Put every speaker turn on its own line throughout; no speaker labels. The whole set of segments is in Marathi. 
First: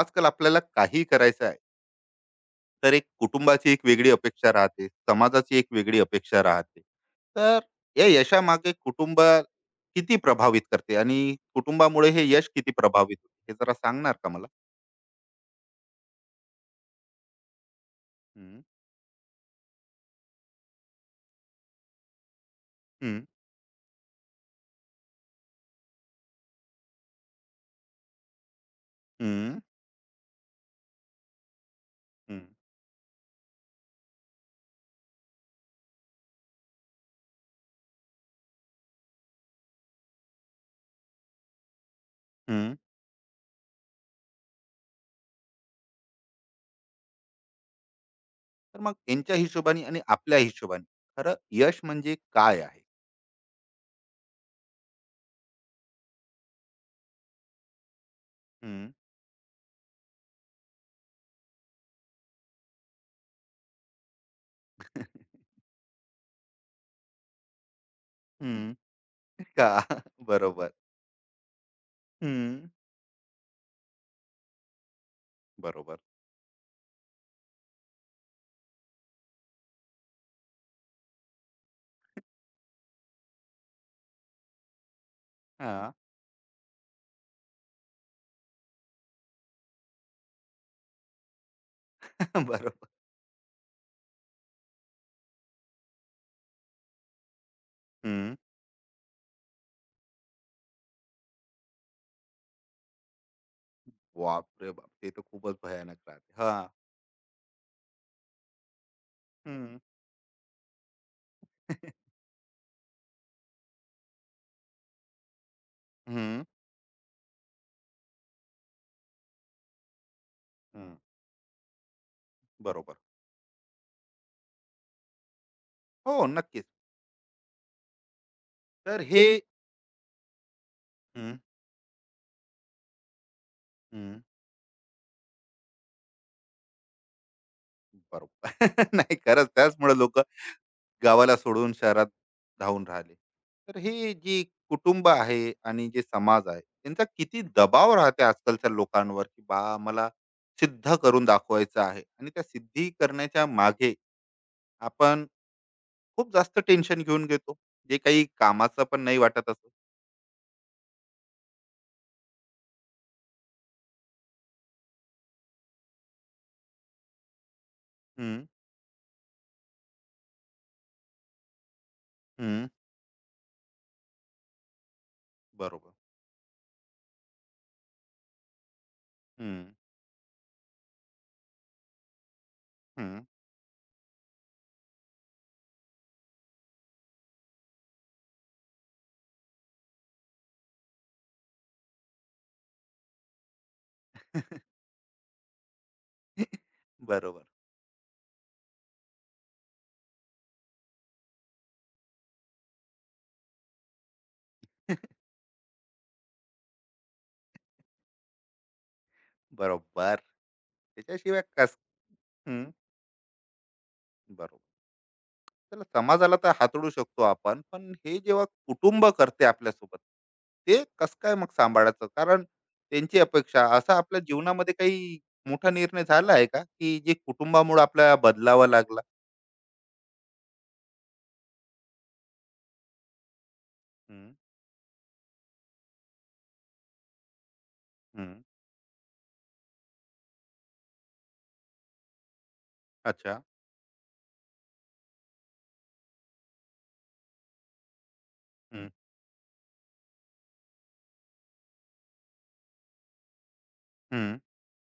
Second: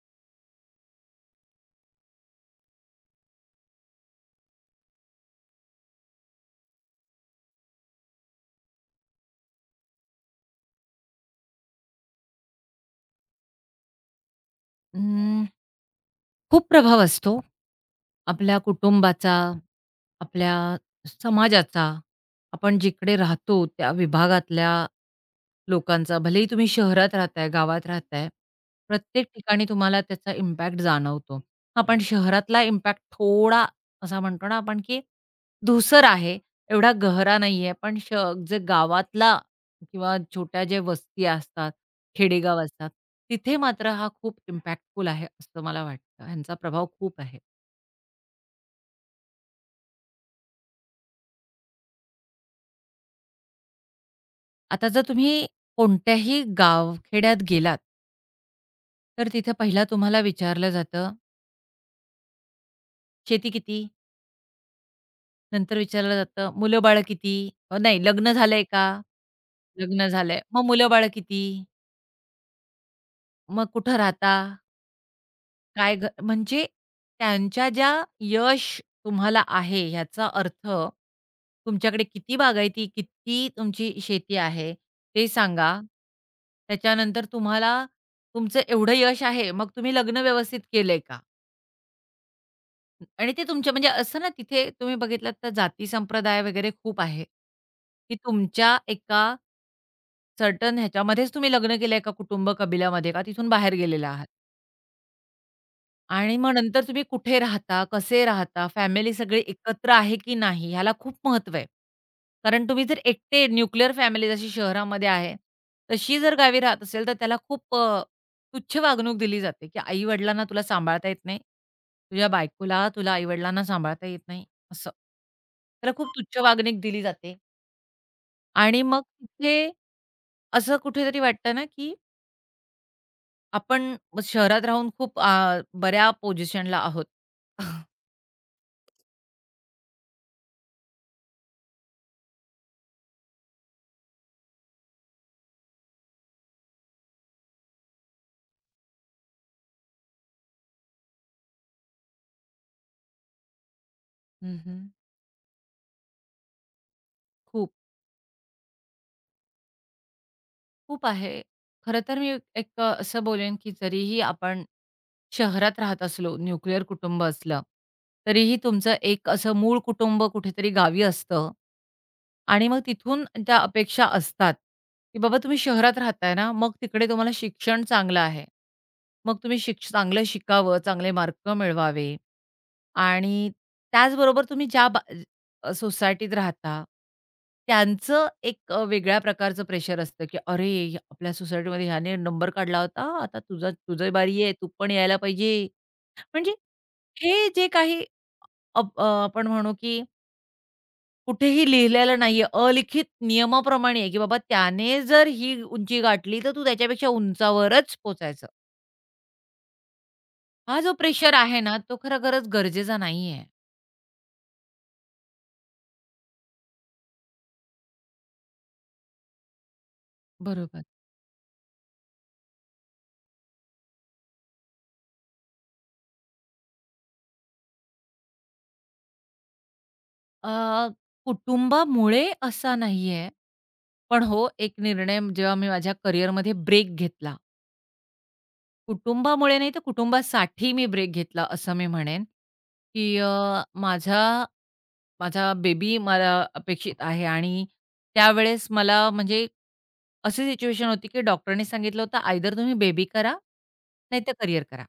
आजकाल आपल्याला काही करायचं आहे, तर एक कुटुंबाची एक वेगळी अपेक्षा राहते, समाजाची एक वेगळी अपेक्षा राहते. तर या यशामागे कुटुंब किती प्रभावित करते आणि कुटुंबामुळे हे यश किती प्रभावित होते, हे जरा सांगणार का मला?
अं, खूप प्रभाव असतो. आपल्या
हम्म,
कुटुंबाचा, आपल्या समाजाचा, आपण जिकडे
हम्म,
राहतो त्या विभागातल्या लोकांचा. भलेही तुम्ही शहरात राहताय, गावात राहताय, प्रत्येक
हम्म,
ठिकाणी तुम्हाला त्याचा इम्पॅक्ट जाणवतो. हां, पण
हम्म,
शहरातला इम्पॅक्ट थोडा असा म्हणतो ना आपण, की धूसर आहे, एवढा गहरा नाहीये. पण जे गावातला किंवा छोट्या ज्या वस्ती असतात, खेडेगाव
हम्म.
असतात, तिथे मात्र हा खूप इम्पॅक्टफुल आहे असं मला वाटतं. ह्यांचा प्रभाव खूप आहे.
तर मग यांच्या हिशोबाने आणि आपल्या हिशोबाने खरं यश म्हणजे काय आहे?
आता जर तुम्ही कोणत्याही गावखेड्यात गेलात,
हम्म.
तर तिथे पहिला तुम्हाला विचारलं जातं, "शेती किती?" नंतर विचारलं जातं, "मुलं-बाळं किती?" नाही, "लग्न झालंय का?"
हम्म. का?
"लग्न झालंय." "मग
बरोबर.
मुलं-बाळं किती?"
हम्म.
"मग कुठं राहता?" काय
बरोबर.
ग म्हणजे त्यांच्या ज्या यश तुम्हाला आहे ह्याचा अर्थ तुमच्याकडे किती बागायती, किती तुमची शेती आहे ते सांगा.
हा.
त्याच्यानंतर तुम्हाला तुमचं एवढं यश आहे, मग तुम्ही लग्न व्यवस्थित केलंय का?
बरोबर.
आणि ते तुमच्या म्हणजे असं ना तिथे तुम्ही बघितलात तर जाती संप्रदाय वगैरे खूप आहे, की
हम्म.
तुमच्या एका सर्टन ह्याच्यामध्येच तुम्ही लग्न केलंय का कुटुंब, कबिल्यामध्ये का तिथून बाहेर गेलेला आहात?
बापरे बाप, ते तर खूपच भयानक
आणि
राहते हा.
मग नंतर तुम्ही कुठे राहता, कसे राहता, फॅमिली सगळी
हं.
एकत्र आहे की नाही ह्याला खूप महत्त्व आहे. कारण तुम्ही जर एकटे न्यूक्लिअर फॅमिली जशी शहरामध्ये आहे, तशी जर
हं,
गावी राहत असेल तर त्याला खूप तुच्छ वागणूक दिली जाते, की आई-वडिलांना तुला
हं.
सांभाळता येत नाही. तुझ्या बायकोला,
बरोबर.
तुला आई-वडिलांना सांभाळता येत नाही असं. त्याला खूप
हो,
तुच्छ
नक्कीच.
वागणूक दिली जाते आणि
तर
मग
हे,
तिथे असं कुठेतरी
हं,
वाटतं ना, की आपण
हं.
शहरात राहून खूप बऱ्या पोझिशनला आहोत.
बरोबर. नाही, खरंच त्याचमुळे लोकं गावाला सोडून शहरात धावून राहिले. तर हे जी कुटुंब आहे आणि जे समाज आहे, त्यांचा किती दबाव राहते आजकालच्या लोकांवर, की बा, मला सिद्ध करून दाखवायचं आहे, आणि त्या सिद्धी करण्याच्या मागे
हं,
आपण खूप जास्त टेन्शन घेऊन घेतो.
खूप,
जे काही कामाचं पण नाही वाटत असं.
खूप आहे. खरं तर मी एक असं बोलेन, की जरीही आपण शहरात राहत असलो, न्यूक्लिअर कुटुंब असलं,
हं,
तरीही तुमचं एक असं मूळ कुटुंब कुठेतरी गावी असतं
हं.
आणि मग तिथून त्या अपेक्षा असतात, की बाबा तुम्ही
बरोबर.
शहरात राहताय ना, मग तिकडे तुम्हाला शिक्षण चांगलं आहे. मग
हं,
तुम्ही शिक्ष चांगलं शिकावं, चांगले मार्क मिळवावे
हं.
आणि त्याचबरोबर तुम्ही ज्या सोसायटीत राहता, त्यांचं एक वेगळ्या प्रकारचं प्रेशर असतं, की "अरे, आपल्या सोसायटीमध्ये ह्याने नंबर काढला होता, आता तुझा तुझी बारी आहे, तू पण यायला पाहिजे." म्हणजे
बरोबर.
हे जे काही आपण म्हणू, की कुठेही लिहिलेलं नाहीये, अलिखित नियमाप्रमाणे आहे, की बाबा त्याने जर ही उंची गाठली, तर तू त्याच्यापेक्षा उंचावरच पोचायचं.
बरोबर.
हा जो प्रेशर
त्याच्याशिवाय
आहे ना,
कस,
तो खरोखरच
हं,
गरजेचा नाहीये.
बरोबर. चला, समाजाला तर हाताळू शकतो आपण, पण हे जेव्हा कुटुंब करते आपल्यासोबत, ते
बरोबर.
कसं काय मग सांभाळायचं? कारण त्यांची अपेक्षा असा आपल्या जीवनामध्ये काही मोठा निर्णय झाला आहे का, की जे कुटुंबामुळे आपल्याला बदलावा लागला?
अ, कुटुंबामुळे असा नाहीये. पण
हं,
हो, एक निर्णय जेव्हा मी माझ्या करिअरमध्ये ब्रेक घेतला.
हं.
कुटुंबामुळे नाही तर कुटुंबासाठी मी ब्रेक घेतला असं मी म्हणेन, की
अच्छा.
माझा माझा बेबी मला अपेक्षित आहे आणि त्यावेळेस
हं,
मला म्हणजे अशी सिच्युएशन होती, की डॉक्टरनी सांगितलं होतं, "आयदर तुम्ही बेबी करा, नाहीतर
हं.
करिअर करा."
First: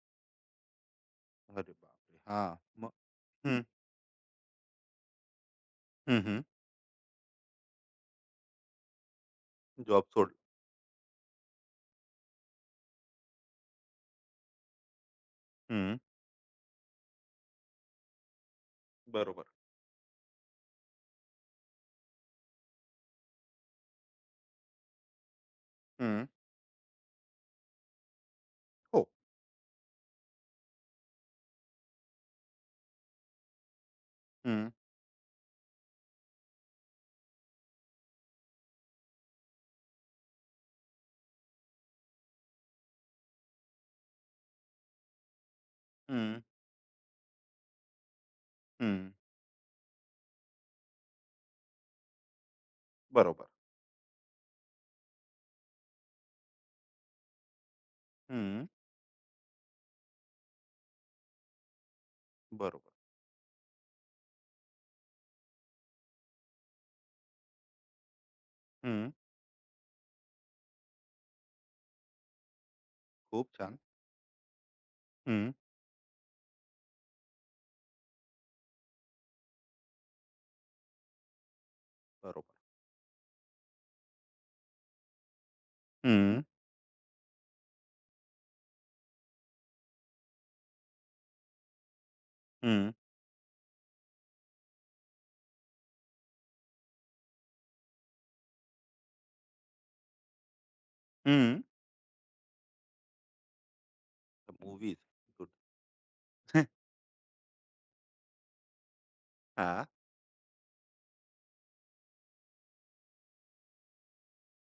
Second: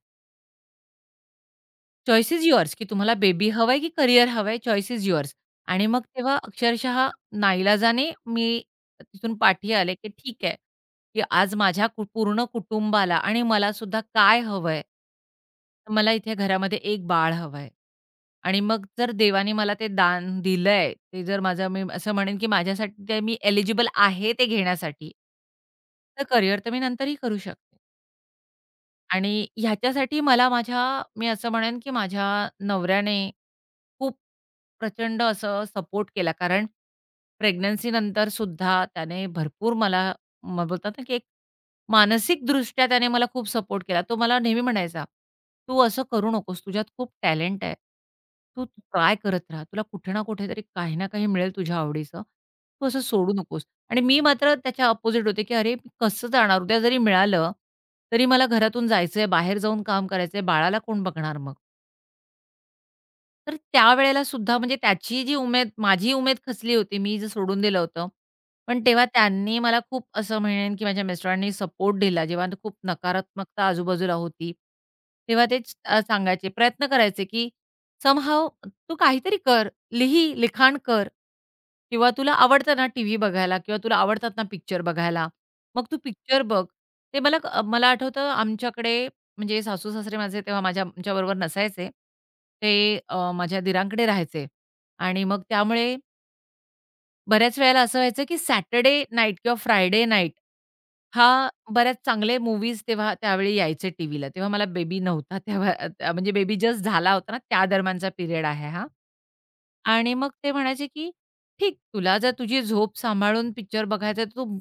अरे बापरे!
चॉईस इज
हां.
युअर्स, की
मग,
तुम्हाला बेबी
हं,
हवाय की करियर हवंय, चॉईस इज युअर्स. आणि मग
हं,
तेव्हा
हं.
अक्षरशः नाईलाजाने मी तिथून पाठी आले,
जॉब
की
सोडला.
ठीक आहे, की आज माझ्या कु पूर्ण कुटुंबाला आणि मलासुद्धा काय हवंय? तर
हं.
मला इथे घरामध्ये एक बाळ हवंय. आणि मग जर
बरोबर.
देवाने मला ते दान दिलंय, ते जर माझं मी असं म्हणेन, की माझ्यासाठी ते मी एलिजिबल आहे ते घेण्यासाठी, तर
हं.
करियर तर मी नंतरही करू शकते.
हो.
आणि ह्याच्यासाठी मला मी असं म्हणेन, की माझ्या नवऱ्याने खूप
हं,
प्रचंड असं सपोर्ट केला. कारण प्रेग्नन्सी नंतर सुद्धा त्याने भरपूर मला बोलतात ना, की एक मानसिकदृष्ट्या त्याने मला खूप सपोर्ट केला. तो मला नेहमी म्हणायचा, "तू असं करू
हं,
नकोस. तुझ्यात खूप टॅलेंट आहे. तू
हं.
ट्राय करत राहा. तुला कुठे ना कुठेतरी काही ना काही मिळेल तुझ्या आवडीचं. तू असं सोडू
बरोबर.
नकोस." आणि मी मात्र त्याच्या अपोझिट होते, की "अरे, मी कसं जाणार? उद्या जरी मिळालं, तरी मला
हं.
घरातून जायचंय, बाहेर जाऊन काम करायचंय. बाळाला कोण बघणार मग?"
बरोबर.
तर त्यावेळेला सुद्धा म्हणजे त्याची जी उमेद माझी उमेद खचली होती, मी जे सोडून दिलं होतं. पण तेव्हा त्यांनी मला खूप असं म्हणेन, की माझ्या मिस्टरांनी सपोर्ट दिला. जेव्हा खूप
खूप
नकारात्मकता
छान.
आजूबाजूला होती, तेव्हा
हं.
ते सांगायचे, प्रयत्न करायचे, की समहाऊ तू काहीतरी कर, लिही, लिखाण कर किंवा तुला
बरोबर.
आवडतं ना टीव्ही बघायला किंवा तुला आवडतात ना पिक्चर बघायला, मग तू
हं,
पिक्चर बघ. ते मला मला आठवतं आमच्याकडे म्हणजे सासू-सासरे माझे तेव्हा माझ्या आमच्याबरोबर नसायचे. ते
हं,
माझ्या दीरांकडे राहायचे आणि मग त्यामुळे बऱ्याच वेळेला असं व्हायचं, की सॅटर्डे नाईट किंवा फ्रायडे नाईट हा
हं.
बऱ्याच चांगले मूवीज तेव्हा त्यावेळी यायचे टीव्हीला. तेव्हा
तर,
मला बेबी नव्हता
गुड.
तेव्हा म्हणजे बेबी जस्ट झाला होता ना, त्या दरम्यानचा पिरियड आहे हा.
हां.
आणि मग ते म्हणायचे, की "ठीक, तुला जर तुझी झोप सांभाळून पिक्चर बघायचा आहे तर तू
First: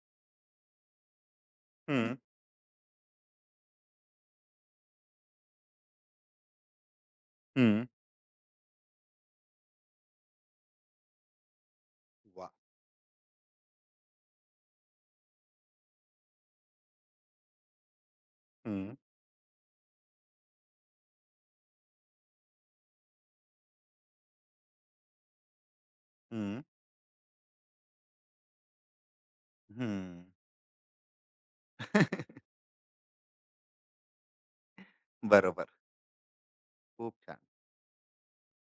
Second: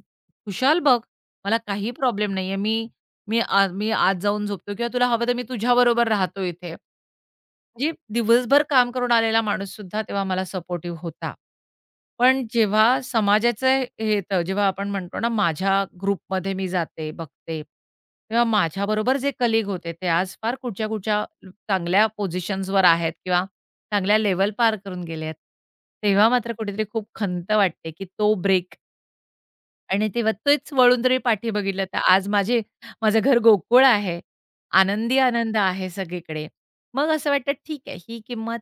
खुशाल बघ. मला काही
हं,
प्रॉब्लेम नाहीये. मी मी आ मी आत जाऊन झोपतो किंवा तुला हवं तर मी तुझ्याबरोबर राहतो इथे.
हं,
म्हणजे दिवसभर काम करून आलेला माणूससुद्धा तेव्हा मला सपोर्टिव्ह होता. पण
वाह!
जेव्हा समाजाचं हे येतं, जेव्हा आपण म्हणतो ना माझ्या ग्रुपमध्ये मी जाते, बघते, तेव्हा
हं,
माझ्याबरोबर जे कलीग होते ते आज फार कुठच्या-कुठच्या चांगल्या पोझिशन्सवर आहेत किंवा चांगल्या लेव्हल पार करून गेले आहेत. तेव्हा मात्र
हं,
कुठेतरी खूप खंत वाटते, की तो ब्रेक आणि
हं.
तेव्हा तेच वळून जरी पाठी बघितलं तर आज माझे माझं घर गोकुळ आहे. आनंदी आनंद
बरोबर.
आहे सगळीकडे. मग
खूप
असं
छान.
वाटतं ठीक आहे ही किंमत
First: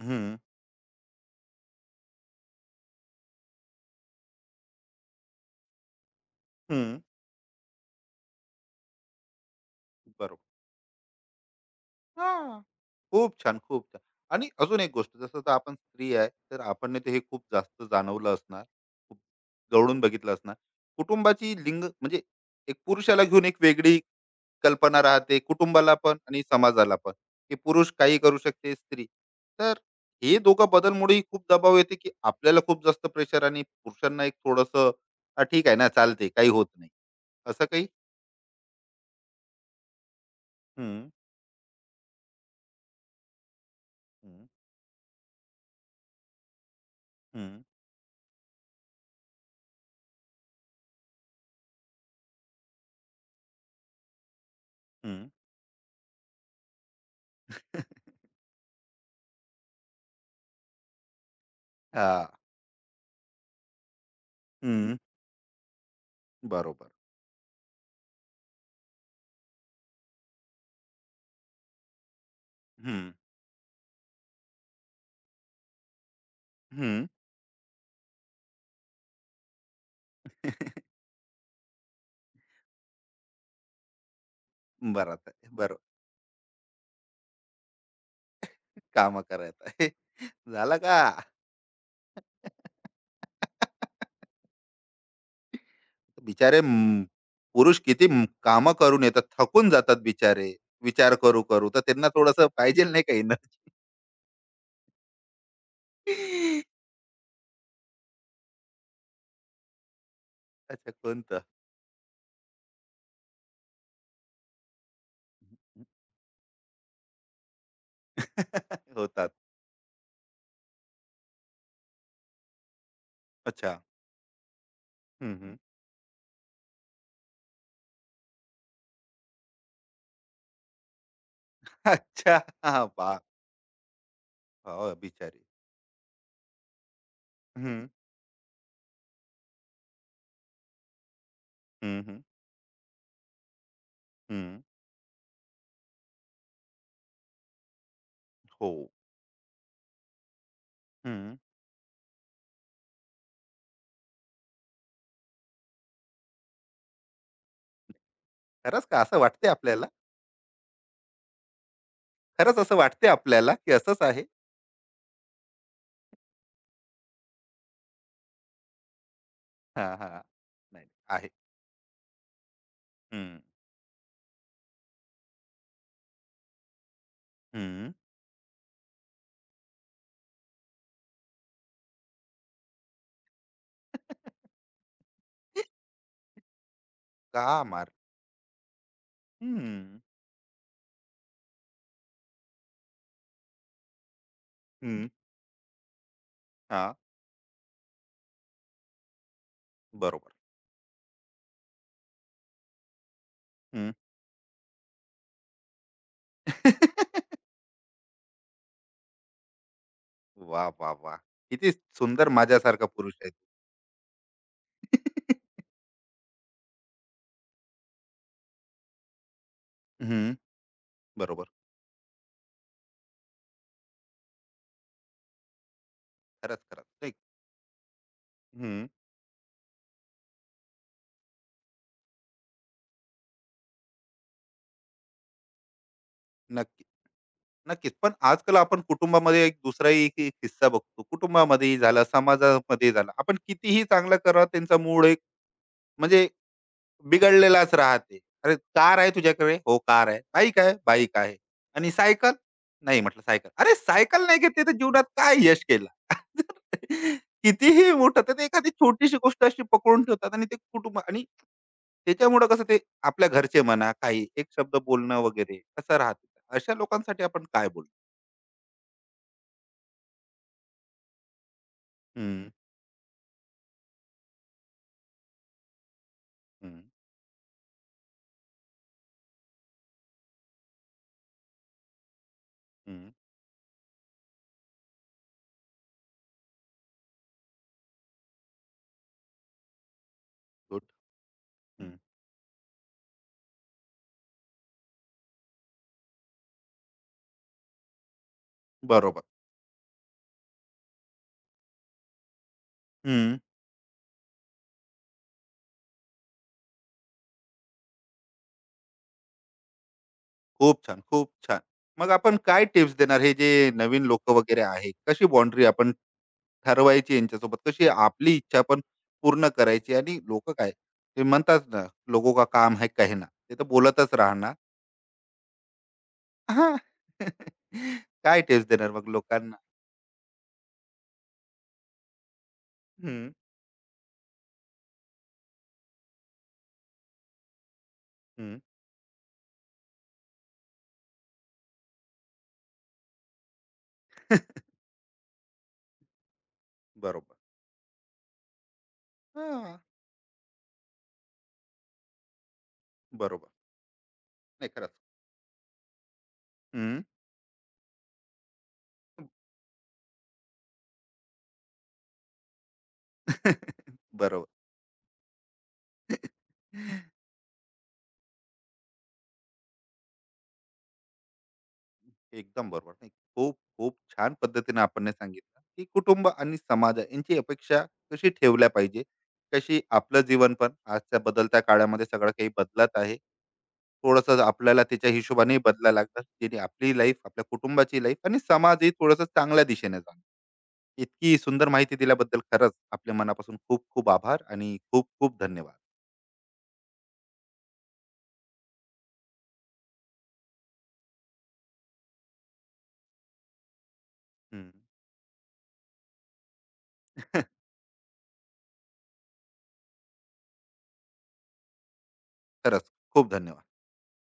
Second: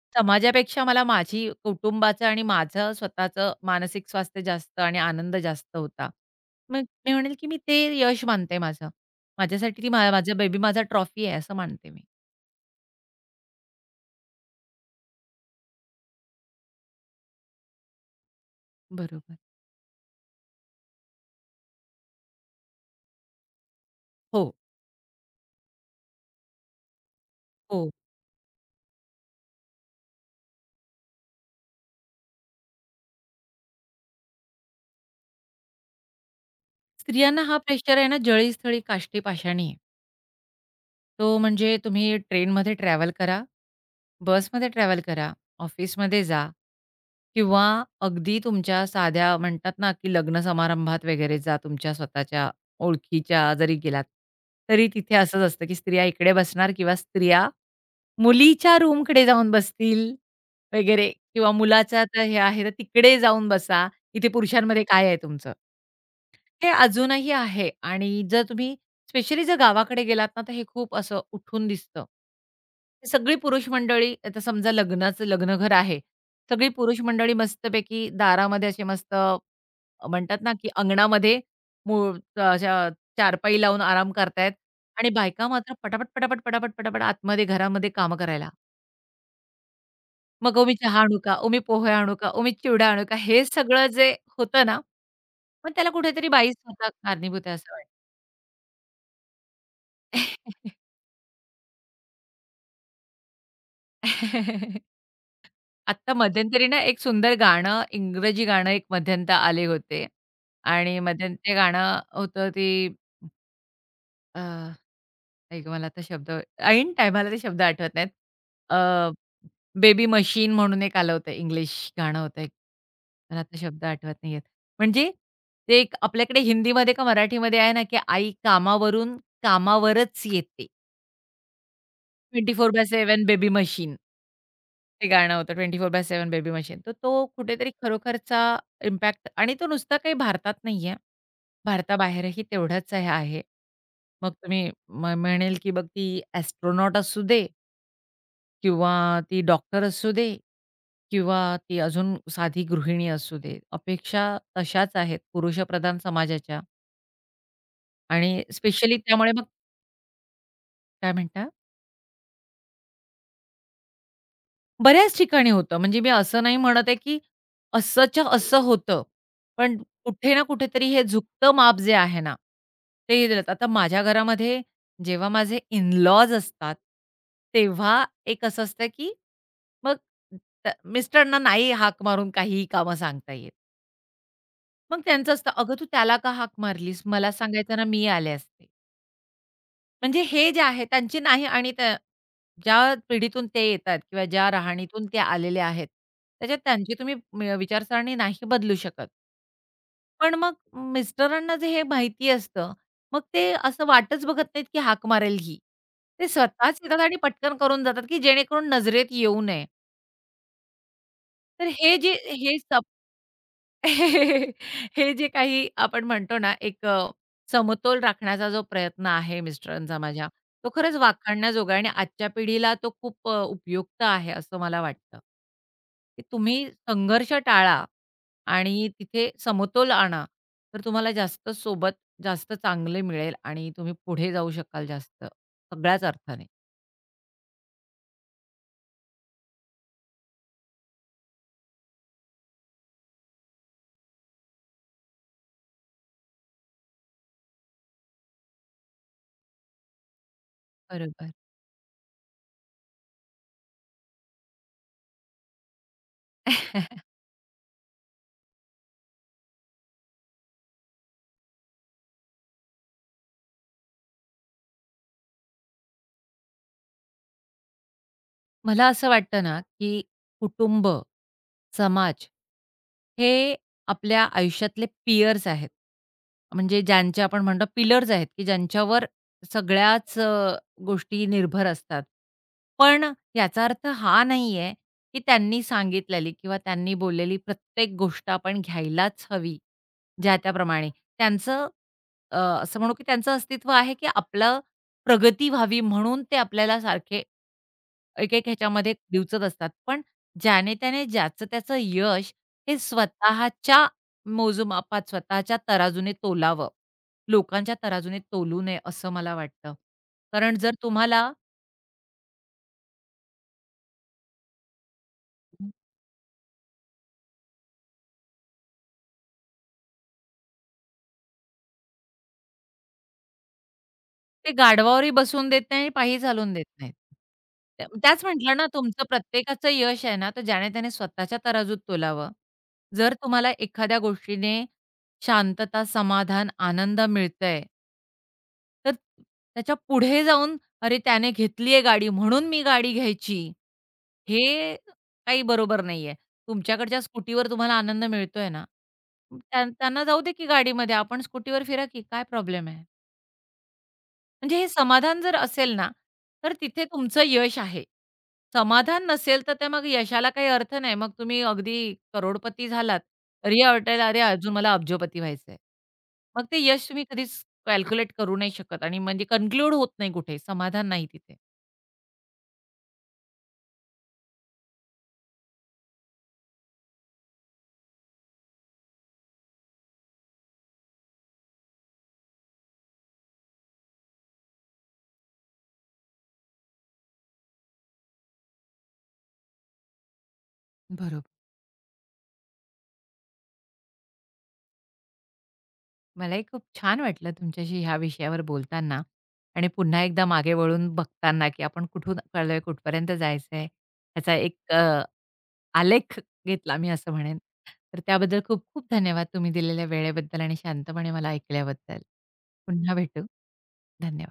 हं,
समाजापेक्षा मला माझी कुटुंबाचं आणि माझं स्वतःचं मानसिक स्वास्थ्य जास्त आणि आनंद जास्त होता. मग
हं.
मी म्हणेल की मी ते यश मानते माझं. माझ्यासाठी ती माझा
बरोबर.
बेबी माझा ट्रॉफी आहे असं मानते मी.
हां. खूप छान, खूप छान. आणि अजून एक गोष्ट, जसं आता आपण स्त्री आहे, तर आपण नाही तर हे खूप जास्त जाणवलं असणार. खूप
बरोबर.
जवळून बघितलं असणार. कुटुंबाची लिंग म्हणजे एक पुरुषाला घेऊन एक वेगळी
हो,
कल्पना राहते कुटुंबाला पण आणि समाजाला पण, की पुरुष
हो.
काही करू शकते स्त्री. तर हे दोघं बदलमुळे खूप दबाव येते, की आपल्याला खूप जास्त प्रेशर, आणि पुरुषांना एक थोडस ठीक आहे ना, चालते, काही होत नाही
स्त्रियांना हा
असं काही.
प्रेशर आहे ना जळी, काष्टी, पाषाणी
हम्म,
तो म्हणजे तुम्ही ट्रेनमध्ये ट्रॅव्हल करा,
हम्म,
बसमध्ये ट्रॅव्हल करा, ऑफिसमध्ये जा
हम्म,
किंवा अगदी तुमच्या साध्या म्हणतात ना, की लग्न समारंभात वगैरे जा तुमच्या स्वतःच्या ओळखीच्या जरी गेलात, तरी तिथे
हम्म.
असंच असतं, की स्त्रिया इकडे बसणार किंवा स्त्रिया मुलीच्या रूमकडे जाऊन बसतील. वगैरे किंवा मुलाचं
हा.
आता हे आहे, तर तिकडे जाऊन बसा. इथे पुरुषांमध्ये
हम्म,
काय आहे तुमचं? हे
बरोबर.
अजूनही आहे आणि जर तुम्ही स्पेशली जर गावाकडे गेलात ना, तर हे खूप असं उठून दिसतं.
हम्म,
सगळी पुरुष मंडळी आता समजा लग्नाचं लग्नघर आहे. सगळी पुरुष
हम्म.
मंडळी मस्तपैकी दारामध्ये असे मस्त म्हणतात ना, की अंगणामध्ये मूळ अशा चारपाई लावून आराम करतायत आणि
बरं.
बायका मात्र
बरोबर.
पटापट, पटापट, पटापट, पटापट आतमध्ये घरामध्ये कामं करायला.
काम करत आहे.
मग ओ मी
झालं
चहा
का?
आणू का? ओ मी पोहे आणू का? ओ मी चिवडा आणू का? हे सगळं जे होतं ना, पण त्याला कुठेतरी बाई
बिचारे
स्वतः कारणीभूत आहे असं
पुरुष
वाटतं.
किती कामं करून येतात, थकून जातात बिचारे. विचार करू करू तर त्यांना थोडस पाहिजे नाही काही ना.
आत्ता मध्यंतरी ना, एक सुंदर गाणं, इंग्रजी गाणं एक मध्यंतरी आले होते
अच्छा,
आणि
कोणतं?
मध्यंतरी ते गाणं होतं ते अ, ऐक मला आता शब्द ऐन टायमाला ते शब्द आठवत नाहीत. अ
होतात.
बेबी मशीन म्हणून एक आलं होतं इंग्लिश गाणं होतं एक. मला आता
अच्छा.
शब्द आठवत नाहीयेत. म्हणजे
हम्म, हम्म.
ते एक आपल्याकडे हिंदीमध्ये का मराठीमध्ये आहे ना, की आई कामावरून कामावरच येते.
अच्छा. हा, बा
24/7 बेबी मशीन.
हो,
ते गाणं
बिचारे.
होतं 24/7 बेबी मशीन. तर तो कुठेतरी
हम्म,
खरोखरचा इम्पॅक्ट आणि तो नुसता काही भारतात नाहीये.
हम्म, हम्म,
भारताबाहेरही तेवढाच हे आहे. मग
हम्म.
तुम्ही म्हणेल, की मग ती एस्ट्रोनॉट असू दे
हो.
किंवा ती डॉक्टर असू दे
हम्म.
किंवा ती अजून साधी गृहिणी असू दे. अपेक्षा तशाच आहेत पुरुषप्रधान समाजाच्या आणि
खरंच
स्पेशली
का असं
त्यामुळे मग
वाटते आपल्याला?
काय म्हणता?
खरंच असं वाटते आपल्याला की असंच आहे?
बऱ्याच ठिकाणी होतं. म्हणजे मी असं नाही म्हणत आहे, की असंच्या असं होतं. पण
हा हा.
कुठे ना कुठेतरी
नाही,
हे
आहे.
झुकतं माप जे आहे ना, ते
हम्म,
दिलंत. आता माझ्या घरामध्ये जेव्हा माझे इन-लॉज असतात,
हम्म.
तेव्हा एक असं असतं, की मग त मिस्टरांना नाही हाक मारून काहीही कामं सांगता येत. मग त्यांचं असतं, "अगं, तू त्याला का हाक मारलीस? मला
का
सांगायचं ना,
मार?
मी आले असते."
हम्म,
म्हणजे हे जे आहे त्यांची नाही आणि त्या ज्या पिढीतून ते येतात किंवा ज्या राहणीतून
हम्म.
ते आलेले आहेत, त्याच्यात
हा,
त्यांची तुम्ही विचारसरणी नाही बदलू शकत.
बरोबर.
पण मग मिस्टरांना जे हे माहिती असतं, मग ते असं
हं.
वाटच बघत नाहीत, की हाक मारेल ही. ते स्वतःच येतात आणि पटकन करून जातात, की जेणेकरून नजरेत येऊ नये.
वाह, वाह, वाह!
तर
किती
हे जे
सुंदर
हे सप
माझ्यासारखा पुरुष आहे.
हे जे काही आपण म्हणतो ना, एक समतोल राखण्याचा जो प्रयत्न आहे मिस्टरांचा माझ्या,
हं,
तो खरंच
बरोबर.
वाखाणण्याजोगा आहे आणि आजच्या पिढीला तो खूप उपयुक्त आहे असं मला वाटतं. की
खरंच,
तुम्ही
खरंच. नाही,
संघर्ष टाळा
हं,
आणि तिथे समतोल आणा, तर तुम्हाला जास्त सोबत जास्त चांगले मिळेल आणि तुम्ही पुढे जाऊ शकाल जास्त, सगळ्याच अर्थाने.
नक्की, नक्कीच. पण आजकाल आपण कुटुंबामध्ये एक दुसराही एक एक किस्सा बघतो. कुटुंबामध्येही झाला, समाजामध्ये झाला. आपण कितीही चांगलं करा, त्यांचा मूळ एक म्हणजे बिघडलेलाच राहते. "अरे, कार आहे तुझ्याकडे?" "हो, कार आहे." "बाईक आहे?" "बाईक
बरोबर.
आहे." "आणि सायकल?" "नाही." म्हटलं, "सायकल." "अरे, सायकल नाही घेतली तर जीवनात काय यश केला?" कितीही मोठं तर ते एखादी छोटीशी गोष्ट अशी पकडून ठेवतात, आणि ते कुटुंब आणि त्याच्यामुळं कसं ते आपल्या घरचे म्हणा, काही एक शब्द बोलणं वगैरे असं राहतं. अशा लोकांसाठी आपण काय बोलू?
मला असं वाटतं ना, की कुटुंब, समाज
हं,
हे आपल्या आयुष्यातले पियर्स आहेत.
हं,
म्हणजे ज्यांचे आपण म्हणतो पिलर्स आहेत, की ज्यांच्यावर सगळ्याच गोष्टी निर्भर असतात. पण
हं,
याचा अर्थ हा नाही आहे, की त्यांनी सांगितलेली किंवा त्यांनी बोललेली प्रत्येक गोष्ट आपण घ्यायलाच हवी, ज्या
गुड.
त्याप्रमाणे. त्यांचं
हं,
अ, असं म्हणू, की त्यांचं अस्तित्व आहे, की आपलं प्रगती व्हावी म्हणून ते आपल्याला सारखे एक-एक ह्याच्यामध्ये
बरोबर.
दिवचत असतात. पण ज्याने त्याने ज्याचं त्याचं यश हे
हं.
स्वतःच्या मोजमापात, स्वतःच्या तराजूने तोलावं. लोकांच्या तराजूने तोलू नये असं मला वाटतं. कारण जर
खूप छान, खूप
तुम्हाला
छान. मग आपण काय टिप्स देणार? हे जे नवीन लोकं वगैरे आहे, कशी बाउंडरी
हं.
आपण ठरवायची यांच्यासोबत? कशी आपली इच्छा पण पूर्ण करायची? आणि लोकं काय ते म्हणतात ना, "लोगों का काम है कहना." ते तर बोलतच
ते
राहणार.
गाढवावरही बसवून देत नाही आणि पायी चालवून देत
हां.
नाहीत. त्याच
काय
म्हटलं
टिप्स
ना
देणार
तुमचं
मग लोकांना?
प्रत्येकाचं यश आहे ना, तर ज्याने त्याने स्वतःच्या तराजूत तोलावं. जर
हं,
तुम्हाला एखाद्या गोष्टीने शांतता, समाधान, आनंद मिळतंय
हं.
तर त्याच्या पुढे जाऊन, "अरे, त्याने घेतली गाडी म्हणून मी गाडी घ्यायची." हे काही बरोबर नाहीये. तुमच्याकडच्या
बरोबर.
स्कूटीवर तुम्हाला आनंद मिळतोय ना, त्या
हां,
त्यांना जाऊ दे की गाडीमध्ये. आपण स्कूटीवर फिरा की काय प्रॉब्लेम आहे?
बरोबर.
म्हणजे
नाही,
हे
खरंच.
समाधान जर असेल ना, तर तिथे
हं.
तुमचं यश आहे. समाधान नसेल, तर त्या मग यशाला काही अर्थ नाही. मग तुम्ही अगदी करोडपती झालात, तरी वाटेल, "अरे,
बरोबर.
अजून मला अब्जोपती व्हायचंय." मग ते यश तुम्ही कधीच कॅल्क्युलेट करू नाही शकत आणि म्हणजे कन्क्लूड होत नाही कुठे, समाधान नाही तिथे.
एकदम बरोबर. नाही, खूप खूप छान पद्धतीने आपण सांगितलं, की कुटुंब आणि समाज यांची अपेक्षा कशी ठेवल्या पाहिजे, कशी आपलं जीवन पण आजच्या बदलत्या काळामध्ये सगळं काही बदलत आहे, थोडस आपल्याला त्याच्या हिशोबाने बदला लागतात, जेणे आपली लाईफ, आपल्या कुटुंबाची लाईफ आणि समाजही थोडस चांगल्या दिशेने जाणं.
बरोबर.
इतकी सुंदर माहिती दिल्याबद्दल खरंच आपल्या मनापासून खूप खूप आभार आणि खूप खूप धन्यवाद.
मलाही खूप छान वाटलं तुमच्याशी ह्या विषयावर बोलताना आणि पुन्हा एकदा मागे वळून बघताना, की आपण कुठून आलोय, कुठपर्यंत जायचंय, ह्याचा एक
हम्म.
आलेख घेतला मी असं म्हणेन. तर त्याबद्दल खूप खूप धन्यवाद तुम्ही दिलेल्या वेळेबद्दल आणि शांतपणे मला ऐकल्याबद्दल.
खरंच
पुन्हा भेटू.
खूप धन्यवाद.
धन्यवाद.